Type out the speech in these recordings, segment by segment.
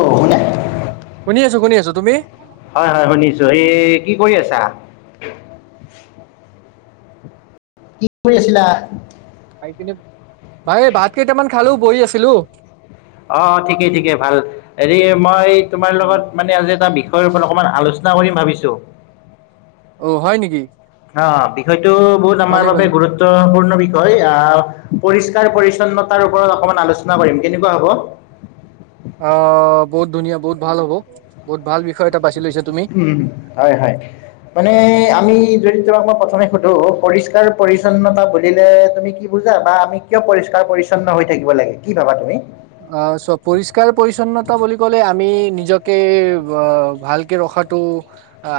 অ শুনে শুনি আছো শুনি আছো তুমি হয় হয় শুনিছো এই কি কৰি আছা কি কৰি আছিলা। ভাই কিনে ভাই ভাত কেইটামান খালো বহি আছিলো অ' ঠিকেই ঠিকে ভাল। তোমাৰ লগত মানে আজি এটা বিষয়ৰ ওপৰত অকমান আলোচনা কৰিম ভাবিছো অ হয় নেকি। অ' বিষয়টো বহুত আমাৰ ভালে বাবে ভালে গুৰুত্বপূৰ্ণ বিষয় আহ পৰিষ্কাৰ পৰিছন্নতাৰ ওপৰত অকমান আলোচনা কৰিম কেনেকুৱা হ'ব। [inaudible] অ বহুত ধুনীয়া বহুত ভাল হব বহুত ভাল। লৈছা তুমি উ, হয়, হয়, মানে আমি যদি তোমাক মই প্ৰথমে সুধো পৰিষ্কাৰ পৰিচ্ছন্নতা বুলিলে তুমি কি বুজা বা আমি কিয় পৰিষ্কা পৰিচ্ছন্ন হৈ থাকিব লাগে কি ভাবা তুমি? অ' চ পৰিষ্কাৰ পৰিচ্ছন্নতা বুলি ক'লে আমি নিজকে ভালকে ৰখা খটো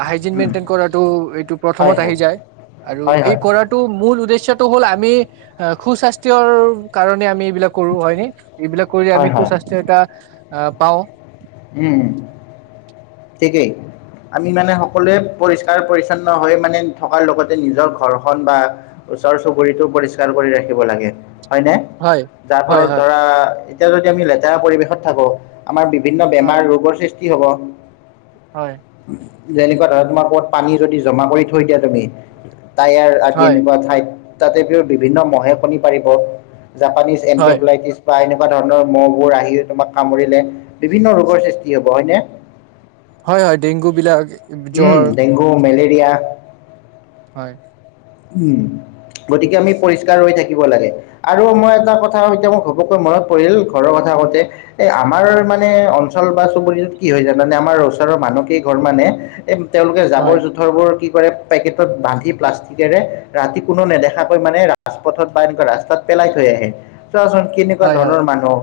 হাইজিন উম মেইনটেইন হয় হয় হয় হয় হ'ল আমি সুস্বাস্থ্য কাৰণে আমি এইবিলাক কৰো হয় নে। এইবিলাক কৰি হয় আমি হয় সুস্বাস্থ্য এটা আহ পাওঁ। উম, ঠিকেই। আমি মানে সকলোৱে পৰিষ্কাৰ পৰিচ্ছন্ন হৈ মানে থকাৰ লগতে নিজৰ ঘৰখন বা ওচৰ চুবুৰীটো পৰিষ্কাৰ কৰি ৰাখিব লাগে। হয়নে হয় যাৰ হয় ফলত হয় ধৰা এতিয়া যদি আমি লেতেৰা পৰিৱেশত থাকো আমাৰ বিভিন্ন হয় বেমাৰ ৰোগৰ সৃষ্টি হ'ব। হয়। যেনেকুৱা ধৰণ তোমাৰ ক'ত পানী যদি জমা কৰি থৈ দিয়া তুমি টায়াৰ আদি হয় এনেকুৱা ঠাইত তাতে বিভিন্ন ম'হে কণী পাৰিব, জাপানীজ হয়, এনকেফ্লাইটিছ বা এনেকুৱা ধৰণৰ ম'হবোৰ আহি তোমাক কামুৰিলে বিভিন্ন ৰোগৰ সৃষ্টি হব হয়নে। হয় হয় ডেংগু বিলাক, উম, জ্বৰ ডেংগু, [unintelligible] হয়। উম। গতিকে আমি পৰিষ্কাৰ হৈ থাকিব লাগে। আৰু মই এটা কথা এতিয়া মোৰ ঘপকৈ মনত পৰিল ঘৰৰ কথা থাকোতে এ আমাৰ মানে অঞ্চল বা চুবুৰিত কি হয় জান মানে আমাৰ ওচৰৰ মানুহকেই ঘৰ মানে এই তেওঁলোকে হয়, জাবৰ জোথৰবোৰ কি কৰে পেকেটত বান্ধি প্লাষ্টিক তেৰে ৰাতি কোনো নেদেখাকৈ মানে ৰাজপথত বা এনেকুৱা ৰাস্তাত পেলাই থৈ আহে। চোৱাচোন কেনেকুৱা হয়, হয়। ধৰণৰ মানুহ।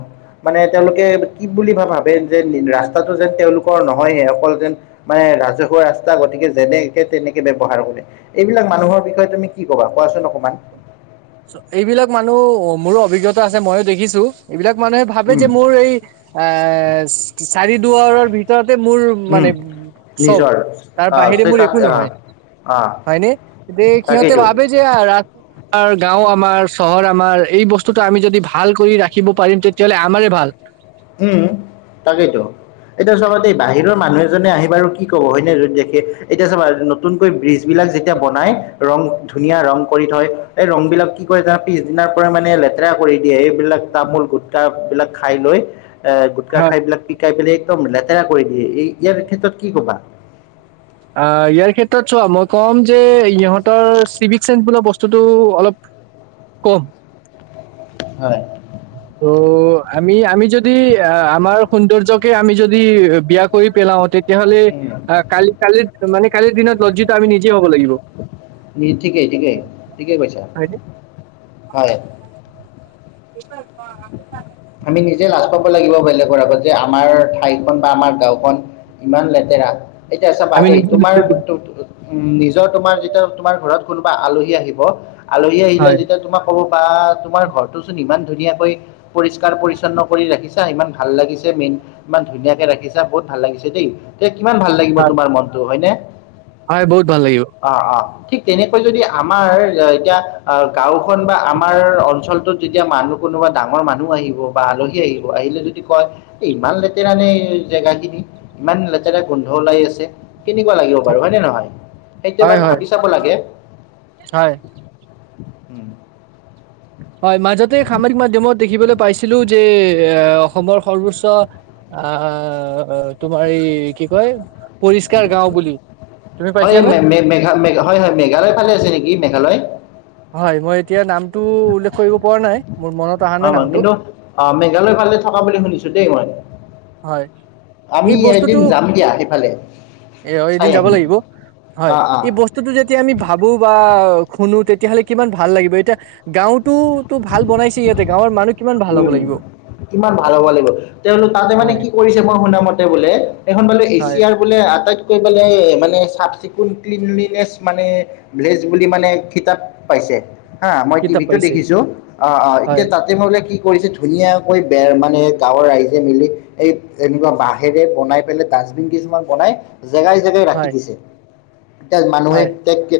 মানে তেওঁলোকে কি বুলি বা ভাবে যে ৰাস্তাটো যেন তেওঁলোকৰ নহয়হে অকল যেন মানে ৰাজহুৱা ৰাস্তা গতিকে যেনেে তেনেকে ব্যৱহাৰ কৰে এইবিলাক মানুহৰ বিষয়ে তুমি কি ক'বা কোৱাচোন অকণমান। চ এইবিলাক মানুহ, অ' মোৰো অভিজ্ঞতা আছে মইও দেখিছো এইবিলাক মানুহে ভাবে উম যে মোৰ এই এ চাৰি দুুৱাৰৰ ভিতৰতে মোৰ মানে উম চব, নিজৰ তাৰ আহ বাহিৰে মোৰ চেকাত একো আহ নহয়। আহ হয়নে দে সহঁতে তাকেইতো ভাবে যে ও আমাৰ চহৰ আমাৰ এই বস্তুটো আমি যদি ভাল কৰি ৰাখিব পাৰিম তেতিয়াহলে আমাৰে ভাল। উম, তাকেইতো। এতিয়া চবা দেই বাহিৰৰ মানুহ এজনে আহি বাৰু কি কব হয়নে যদি দেখে, এতিয়া চব নতুনকৈ ব্ৰিজ বিলাক ক যেতিয়া বনাই ৰং ধুনীয়া ৰং কৰি থয়, ৰং বিলাক কি কয় পিছদিনাৰ মানে লেতে ৰা কৰি দিয়ে, এইবিলাক তামোল গুটটা বিলাক খাই লৈ। এ গোটকা হয় খাইবিলাক পিকাই পেলাই একদম লেতেৰা কৰি দিয়ে, এই ইয়াৰ ক্ষেত্ৰত কি ক'বা। অ' ইয়াৰ ক্ষেত্ৰত চোৱা মই ক'ম যে ইহঁতৰ চিভিক চেন্স বো বস্তুটো অলপ ক'ম হয়। উ [unintelligible] আমি আমি যদি অ আমাৰ সৌন্দৰ্যকে আমি যদি বিয়া কৰি পেলাও তে তেতিয়াহ'লে উম, আহ কালি কালিৰ মানে কালিৰ দিনত লজ্জিত আমি নিজে হ'ব লাগিব। নি ঠিকে ঠিকে ঠিকে কৈছা, হয়নে হয়। সছ [unintelligible] আমি নিজে লাজ পাব লাগিব বেলে গৰ আগত যে আমাৰ ঠাইখন বা আমাৰ গাঁওখন ইমান লেতেৰা। এতিয়া চাবা আমি দেই, নিজে তোমাৰ নিজে তু উম', নিজৰ তোমাৰ যেতিয়া, তোমাৰ ঘৰত কোনোবা আলহী আহিব, আলহী আহিলে হয় যেতিয়া তোমাক ক'ব বা, তোমাৰ ঘৰটো চোন ইমান ধুনীয়াকৈ পৰিষ্কাৰ, পৰিছন্ন কৰি ৰাখিছা, ইমান ভাল লাগিছে মেইন, ইমান ধুনীয়াকে ৰাখিছা, বহুত ভাল লাগিছে দেই। তে কিমান ভাল লাগিব হয় তোমাৰ মনটো, হয়নে? হয় বহুত ভাল লাগিব অ', অ'। ঠিক তেনেকৈ যদি' আমাৰ, এতিয়া, গাঁওখন বা আমাৰ অঞ্চলটোত, যেতিয়া মানুহ কোনোবা ডাঙৰ মানুহ আহিব, বা আলহী আহিব, আহিলে যদি কয়, ইমান লেতেৰা নে জেগা খিনি। ইমান লেতেৰা গোন্ধ ওলাই আছে। কিনেকুৱা লাগিব বাৰু হয়নে নহয়? সেইতো হয় এবাৰ হয় ভাবি চাব লাগে। হয় উম। হয়, মাজতে সামজিক মাধ্যমত দেখিবলৈ পাইছিলো যে, এ অসমৰ সৰ্বোচ্চ আ', তোমাৰ এই কি কয়, পৰিষ্কাৰ গাঁও বুলি। তুমি পাইছানে হয়-হয়-হয়, মেঘালয় ফালে আছে নেকি? মেঘালয়। হয়, মই এতিয়া নামটো উল্লেখ কৰিব পৰা নাই। মোৰ মনত অহা নাই অ', নামটো কিন্তু অ', মেঘালয় ফালে থকা বুলি শুনিছো দেই মই। হয়, আমি এই বস্তুটো এদিন যাম দিয়া সেইফালে এ, অ', চাই এদিন যাব আহিম লাগিব, হয়, অ অ এই বস্তুটো যেতিয়া আমি ভাবো বা শুনো, তেতিয়াহ'লে কিমান ভাল লাগিব। এতিয়া গাঁওতোটো ভাল বনাইছে ইহঁতে। গাঁৱৰ মানুহ কিমান ভাল হ'ব উম', লাগিব কিমান ভাল হ'ব লাগিব। তেওঁলোক তাতে মানে, হয় কি কৰিছে মই শুনা মতে বোলে, এইখন বোলে, হয় এছিয়াৰ বোলে আটাইত কৈ পেলাই মানে চাফ চিকুণ ক্লিনলিনেছ মানে ভ্লেজ বুলি মানে খিতাপ পাইছে। হা, মই কিতাপ টিভি'তো পাইছে দেখিছো। অ', অ', এতিয়া হয় তাতে মোলে কি কৰিছে, ধুনীয়াকৈ বেৰ মানে, গাঁৱৰ ৰাইজে মিলি, এই এনেকুৱা বাঁহেৰে বনাই পেলাই তাক ডাষ্টবিন কিছুমান বনাই, জেগাই জেগাই ৰাখি হয় দিছে। তে মানুহে হয় এ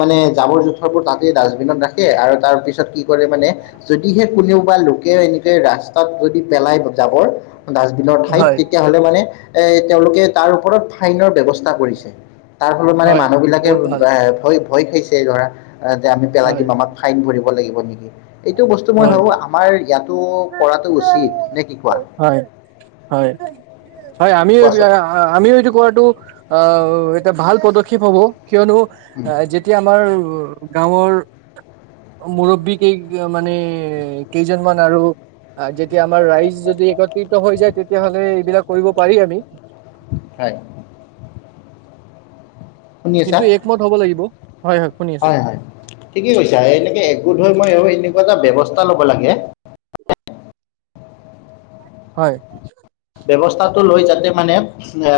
মানে, জাবৰ জোথৰবোৰ তাতে ডাষ্টবিনত ৰাখে আৰু তাৰ পিছত কি কৰে মানে, যদিহে কোনেও বা লোক এনেকে ৰাস্তাত যদি পেলাই যাবৰ, ডাষ্টবিনৰ ঠাইত হয় তেতিয়াহলে মানে এ, তেওঁলোকে তাৰ ওপৰত ফাইনৰ ব্যৱস্থা কৰিছে। তাৰ ফলত মানে, হয় মানুহ বিলাকে বহুত ভাল ভ-ভয়, খাইছে ধৰা, যে আমি পেলাই হয় দিম আমাক ফাইন ভৰিব লাগিব নেকি। এইটো বস্তু মই হয় ভাবো আমাৰ ইটো, কৰাটো উচিত, নে' কি কোৱা?। হয় হয় হয়, কোৱাচোন আমিও-আমিও এইটো কৰাটো, অ', এটা ভাল পদক্ষেপ হ'ব। কিয়নো, যেতিয়া আমাৰ গাঁৱৰ, মুৰব্বীক মানে, কেইজনমান আৰু যেতিয়া আমাৰ ৰাইজ, যদি একত্ৰিত হৈ যায় তেতিয়া হলে, এইবিলাক কৰিব পাৰি আমি। হয়। কিন্তু, একমত হ'ব লাগিব। হয় হয় শুনি আছো হয়-হয়, ঠিকে কৈছা, এনেকে একগোট হৈ মই এ কোৱা এটা ব্যৱস্থা ল'ব লাগে। হয়। ব্যৱস্থাটো লৈ যাতে মানে, এ,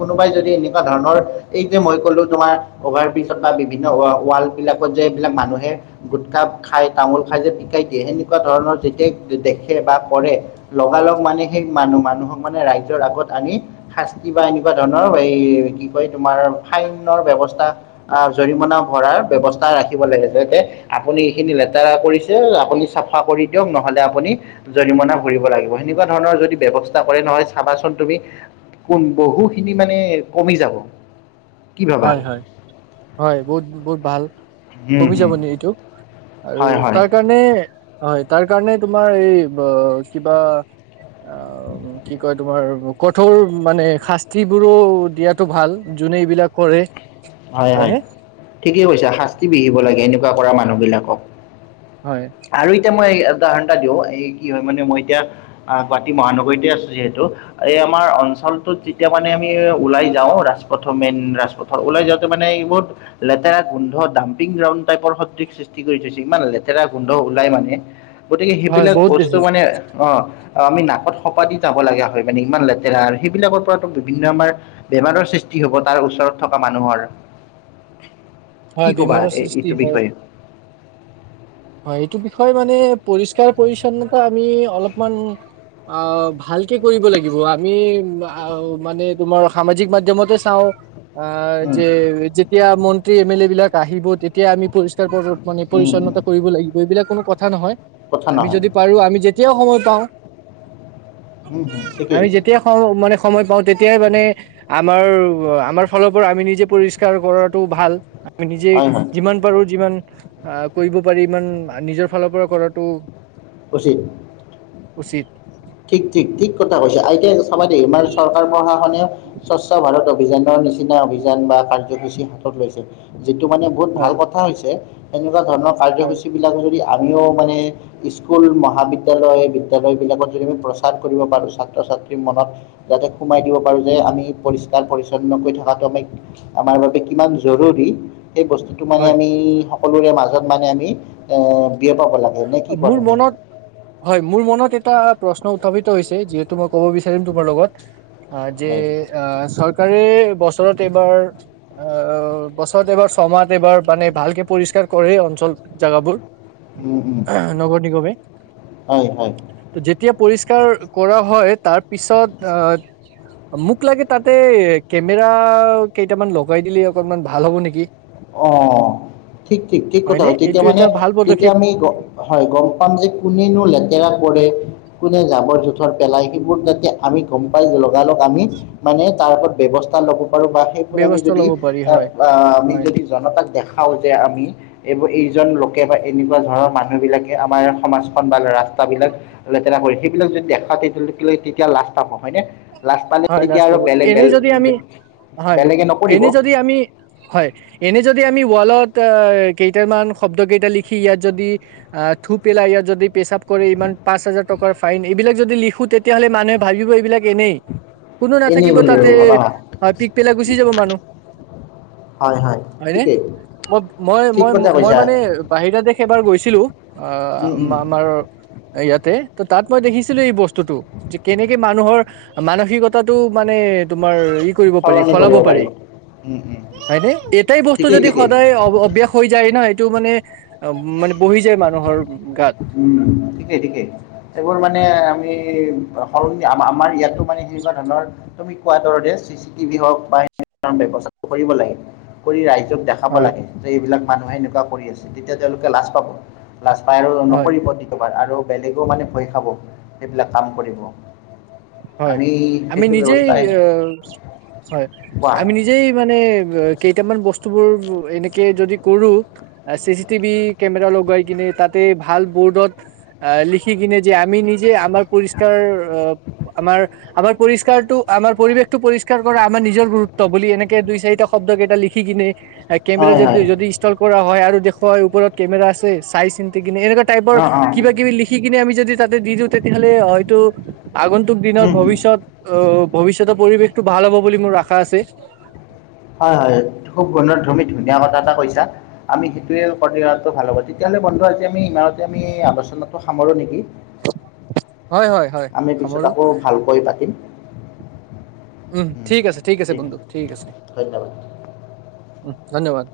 কোনোবাই যদি এনেকুৱা ধৰণৰ, এই যে মই ক লো তোমাৰ, অভাৰ বিজত বা বিভিন্ন ৱাল বিলাকত যে, এইবিলাকত মানুেহে গোটখা, খাই তা মুল খাই যে, পিকাই দিয়ে, সেনেকুৱা ধৰণৰ যেতিয়া দেখে বা কৰে লগালগ মানে সেই মানুহ-মানুহক মানে, ৰাইজৰ আগত আনি, শাস্তি বা এনেকুৱা ধৰণৰ, এই কি কয় তোমাৰ ফাইনৰ, ব্যৱস্থা, জৰিমনা ভৰাৰ ব্যৱস্থা ৰাখিব লাগে। যাতে আপুনি এইখিনি লেতেৰা কৰিছে, আপুনি চাফা কৰি দিয়ক' নহলে, আপুনি জৰিমনা ভৰিব লাগিব। সেনেকুৱা ধৰণৰ যদি ব্যয়ৱস্থা কৰে নহয়, চাবাচোন তুমি কোন, বহু খিনি মানে কমি যাব। কি ভাবা হয়-হয়-হয়, বহুত-বহুত, ভাল হুম কমি হুম যাব নি এইটো, আৰু হয় হয় তাৰ কাৰণে হয় তাৰ কাৰণে তোমাৰ এই কিবা অ কি কয় তোমাৰ কঠোৰ মানে শাস্তিবোৰো দিয়াতো ভাল যোনে এইবিলাক কৰে। হয় হয় হয়নে ঠিকে কৈছা শাস্তি বিহিব লাগে এনেকুৱা কৰা মানুহ বিলাকক। হয় আৰু এতিয়া মই উদাহৰণটা দিওঁ এই কি হয় মানে মই এতিয়া গুৱাহাটী মহানগৰীতে আছো যিহেতু এই আমাৰ অল লো যেতিয়া মানে আমি ওলাই যাওঁ ৰাজপথৰ মেইন ৰাজপথৰ ওলাই যাওঁ মানে বহুত লেতেৰা গোন্ধ ডাম্পিং গ্ৰাউণ্ড টাইপৰ সদৃশ সৃষ্টি কৰি থৈছে ইমান লেতেৰা গোন্ধ। ওলাই মানে গতিকে হয় সেইবিলাক বহুত বস্তু বেছি মানে অ। অ আমি নাকত সপা দি যাব লগা হয় মানে ইমান লেতেৰা সেইবিলাকৰ পৰাতো বিভিন্ন আমাৰ বেমাৰৰ সৃষ্টি কি হ'ব তাৰ ওচৰত থকা মানুহৰ। কি হয় ক'বা বেমাৰৰ এই সৃষ্টি এইটো হয় বিষয়ে হয় এইটো বি বিষয় মানে পৰিষ্কাৰ পৰি্ছন্নতা আমি অলপমান অ ভালকে কৰিব লাগিব আ। মি মানে তোমাৰ সামাজিক মাধ্্যমতে চাওঁ অ উম যে যেতিয়া মন্ত্ৰী এম এল এ বিলাক আহিব তেতিয়া আমি পৰিষ্কাৰ কৰো মানে উম উম পৰিচ্ছন্নতা কৰিব লাগিব এইবিলাক কোনো কথা নহয়, কথা আমি নহয় যদি পাৰো আমি যেতিয়াও সময়ত উম হম আমি ঠিকেই যেতিয়াই সম মানে সময় পাওঁ তেতিয়াই মানে আমাৰ আমাৰ ফালৰ পৰা আমি নিজে পৰিষ্কাৰ কৰাটো ভাল। নিজে হয় হয় যিমান পাৰো যিমান। আহ কৰিব পাৰি ইমান নিজৰ ফালৰ পৰা কৰাটো। কচি উচিত। ঠিক ঠিক ঠিক কথা কৈছে আইতিয়া চাব দে ই চৰকাৰ প্ৰশাসনে স্বচ্ ভাৰত। অভিযানৰ নিচিনা অভিযান বা কাৰ্যসূচী হাতত লৈছে যিটো মানে বহুত ভাল হয়, কথা হৈছে। তেনেকুৱা ধৰণৰ হয়, কাৰ্যসূচী বিলাক যদি আমিও মানে স্কুল মহাবিদ্যালয় বিদ্য়ালয় বিলাকত প্ৰছাত কোনোবা ছাত্ৰ ছাত্ৰীমনত যাতে, সোমাই দিব পাৰো যে আমি পৰিস্কাৰ-পৰিচ্ছন্ন থটো আমি আমাৰ বাবে কিমান জৰুৰী। সেই বস্তুতটো মানে হয়। আমি সকলোৰে মাজত মানে আমি এ বিয়পাব লাগে। নে কি কোৱা মোৰ তুমি মনত হয় মোৰ মনত এটা প্ৰশ্ন উত্থাপিত হৈছে যিহেতু মই ক'ব বিচাৰিম তোমাৰ লগত। অ যে হয় আহ চৰকাৰে বছৰত এইবাৰ আহ বছৰত এবাৰ ছমাহ এইবাৰ মানে ভালকে পৰিষ্কাৰ কৰে অঞ্চল জোগাবোৰ। উম উম, নগৰ নিগমে ত হয়, হয়। যেতিয়া পৰিষ্কাৰ কৰা হয় তাত পিছত আহ মোক লাগে তাতে কেমেৰা কেইটামান লগাই দিলে অকনমান ভাল হ'ব নেকি? অ ঠিক ঠিক ঠিক কথা হয়নে? হয় তেতিয়া এইটো মানে এটা ভাল তেতিয়া পদক্ষেপ আমি হয় গম পাম যে কোনেনো লেতেৰা কৰে। কোনে জাবৰ জোথৰ পেলাই সেইবোৰ যাতে আমি গম পাই যাও। আমি মানে তাৰ ওপৰত ব্যৱস্থা ল'ব পাৰো বা সেইখন আমি ব্যৱস্থা যদি ল'ব পাৰি হয়, আমি হয়। যদি জনতাক দেখাও যে আমি। এইবোৰ এইজন লোকে বা এনেকুৱা ধৰৰ মানুহবিলাকে আমাৰ সমাজখন বা ৰাস্তাবিলাক লেতেৰা সেইবিলাক যদি দেখা তেতিয়া তেতিয়া লাষ্ট পাব হয়নে। লাজ পালে হয় তেতিয়া লাজ আৰু পাব বেলেগ এনে বেলেগ। যদি আমি হয় বেলেগে এনে নকৰিব। যদি আমি, হয়। এনে যদি আমি ৱালত, কেইটামান শব্দ কেইটা লিখি ইয়াত যদি আহ থু পেলাই ইয়াত যদি পেচাপ কৰি ইমান পাঁচ হাজাৰ টকাৰ ফাইন এইবিলাক যদি লিখো তেতিয়াহ'লে মানুহে ভাবিব এইবিলাক এনেই কোনো এনেই নাথাকিব বুলি তাতে ভাবা হয় পিক পেলাই গুচি যাব মানুহ। হয় হয় হয়নে ঠিকেই মই মই ঠিক মই কথা মই কৈছা মানে বাহিৰ দে সেইবাৰ গৈছিলো আহ উম উম আমাৰ ইয়াতে- ত তাত মই দেখিছিলো এই বস্তুতটো যে কেনেকে মানুহৰ মানসিকতা। টো মানে তোমাৰ ই কৰিব পাৰি সলনি সলাব কৰিব পাৰি। উম উম হয়নে এটাই বস্তু ঠিকেই যদি ঠিকেই সদায় অভ্যাস হৈ যায় নহ এইটো মানে মানে বহি যায় মানুহৰ গাত উম ঠিকেই ঠিকেই এইবোৰ মানে। সলনি আমাৰ ইয়াতো মানে সেনেকুৱা ধৰণৰ তুমি কোৱা দৰৰে চি চি টিভি হওক বা ব্যৱস্থাটো কৰিব লাগে। কৰি আই দেখাব হয় লাগে যে এইবিলাক মানুহে এনেকুৱা কৰি আছে, তেতিয়া তেওঁলোকে লাজ পাব। লাজ পাই আৰু হয় নকৰিব দিতবাৰ আৰু বেলেগও মানে ভয় খাব সেইবিলাক কাম কৰিব। হয় আমি আমি সেইটো নিজেই ব্যৱস্থাই আহ হয় কোৱা আমি নিজেই মানে কেইটামান বস্তু বোৰ এনে যদি কৰো চিচিটিভি কেমেৰা লগাই কিনে তাতে ভাল বৰ্ডত আহ লিখি কিনে যে আমি নিজে আমাৰ পৰিষ্কাৰ আমাৰ, আমাৰ পৰিষ্কাৰটো, আমাৰ পৰিৱেশ টো পৰিষ্কাৰ কৰা আমাৰ নিজৰ গুৰুত্ব বুলি এনেকে দুই চাৰিটা শব দ কেটা লিখি কিনে কেমেৰা হয় হয় যদি যদি ষ্টল কৰা হয় আৰু দেখুৱাই ওপৰত কেমেৰা আছে, চাই চিন্তি এনেকুৱা টাইপৰ অঁ অঁ কিবাকিবি লিখি কিনে আমি যদি তাতে দি দিওঁ, তেতিয়া হ'লে হয়তো, আগুন দিনত হুম হুম ভৱিষ্যত, অ', ভৱিষ্যতৰ পৰিৱেশটো ভাল হ'ব বুলি মোৰ আশা আছে। হয়, হয়। খুব সুন্দৰ ধুমি ধুনীয়া কথা এটা কৈছা, আমি সেইটোৱে কৰি আছো ভাল হব। তেতিয়া বন্ধু আজি আমি ইমানতে আমি, আলোচনাতো সামৰো নেকি! হয় হয় হয় আমি পিছত সামৰো আকৌ ভালকৈ পাতিম। উম ঠিক আছে ঠিক আছে বন্ধু ঠিক আছে ধন্যবাদ উম। ধন্যবাদ।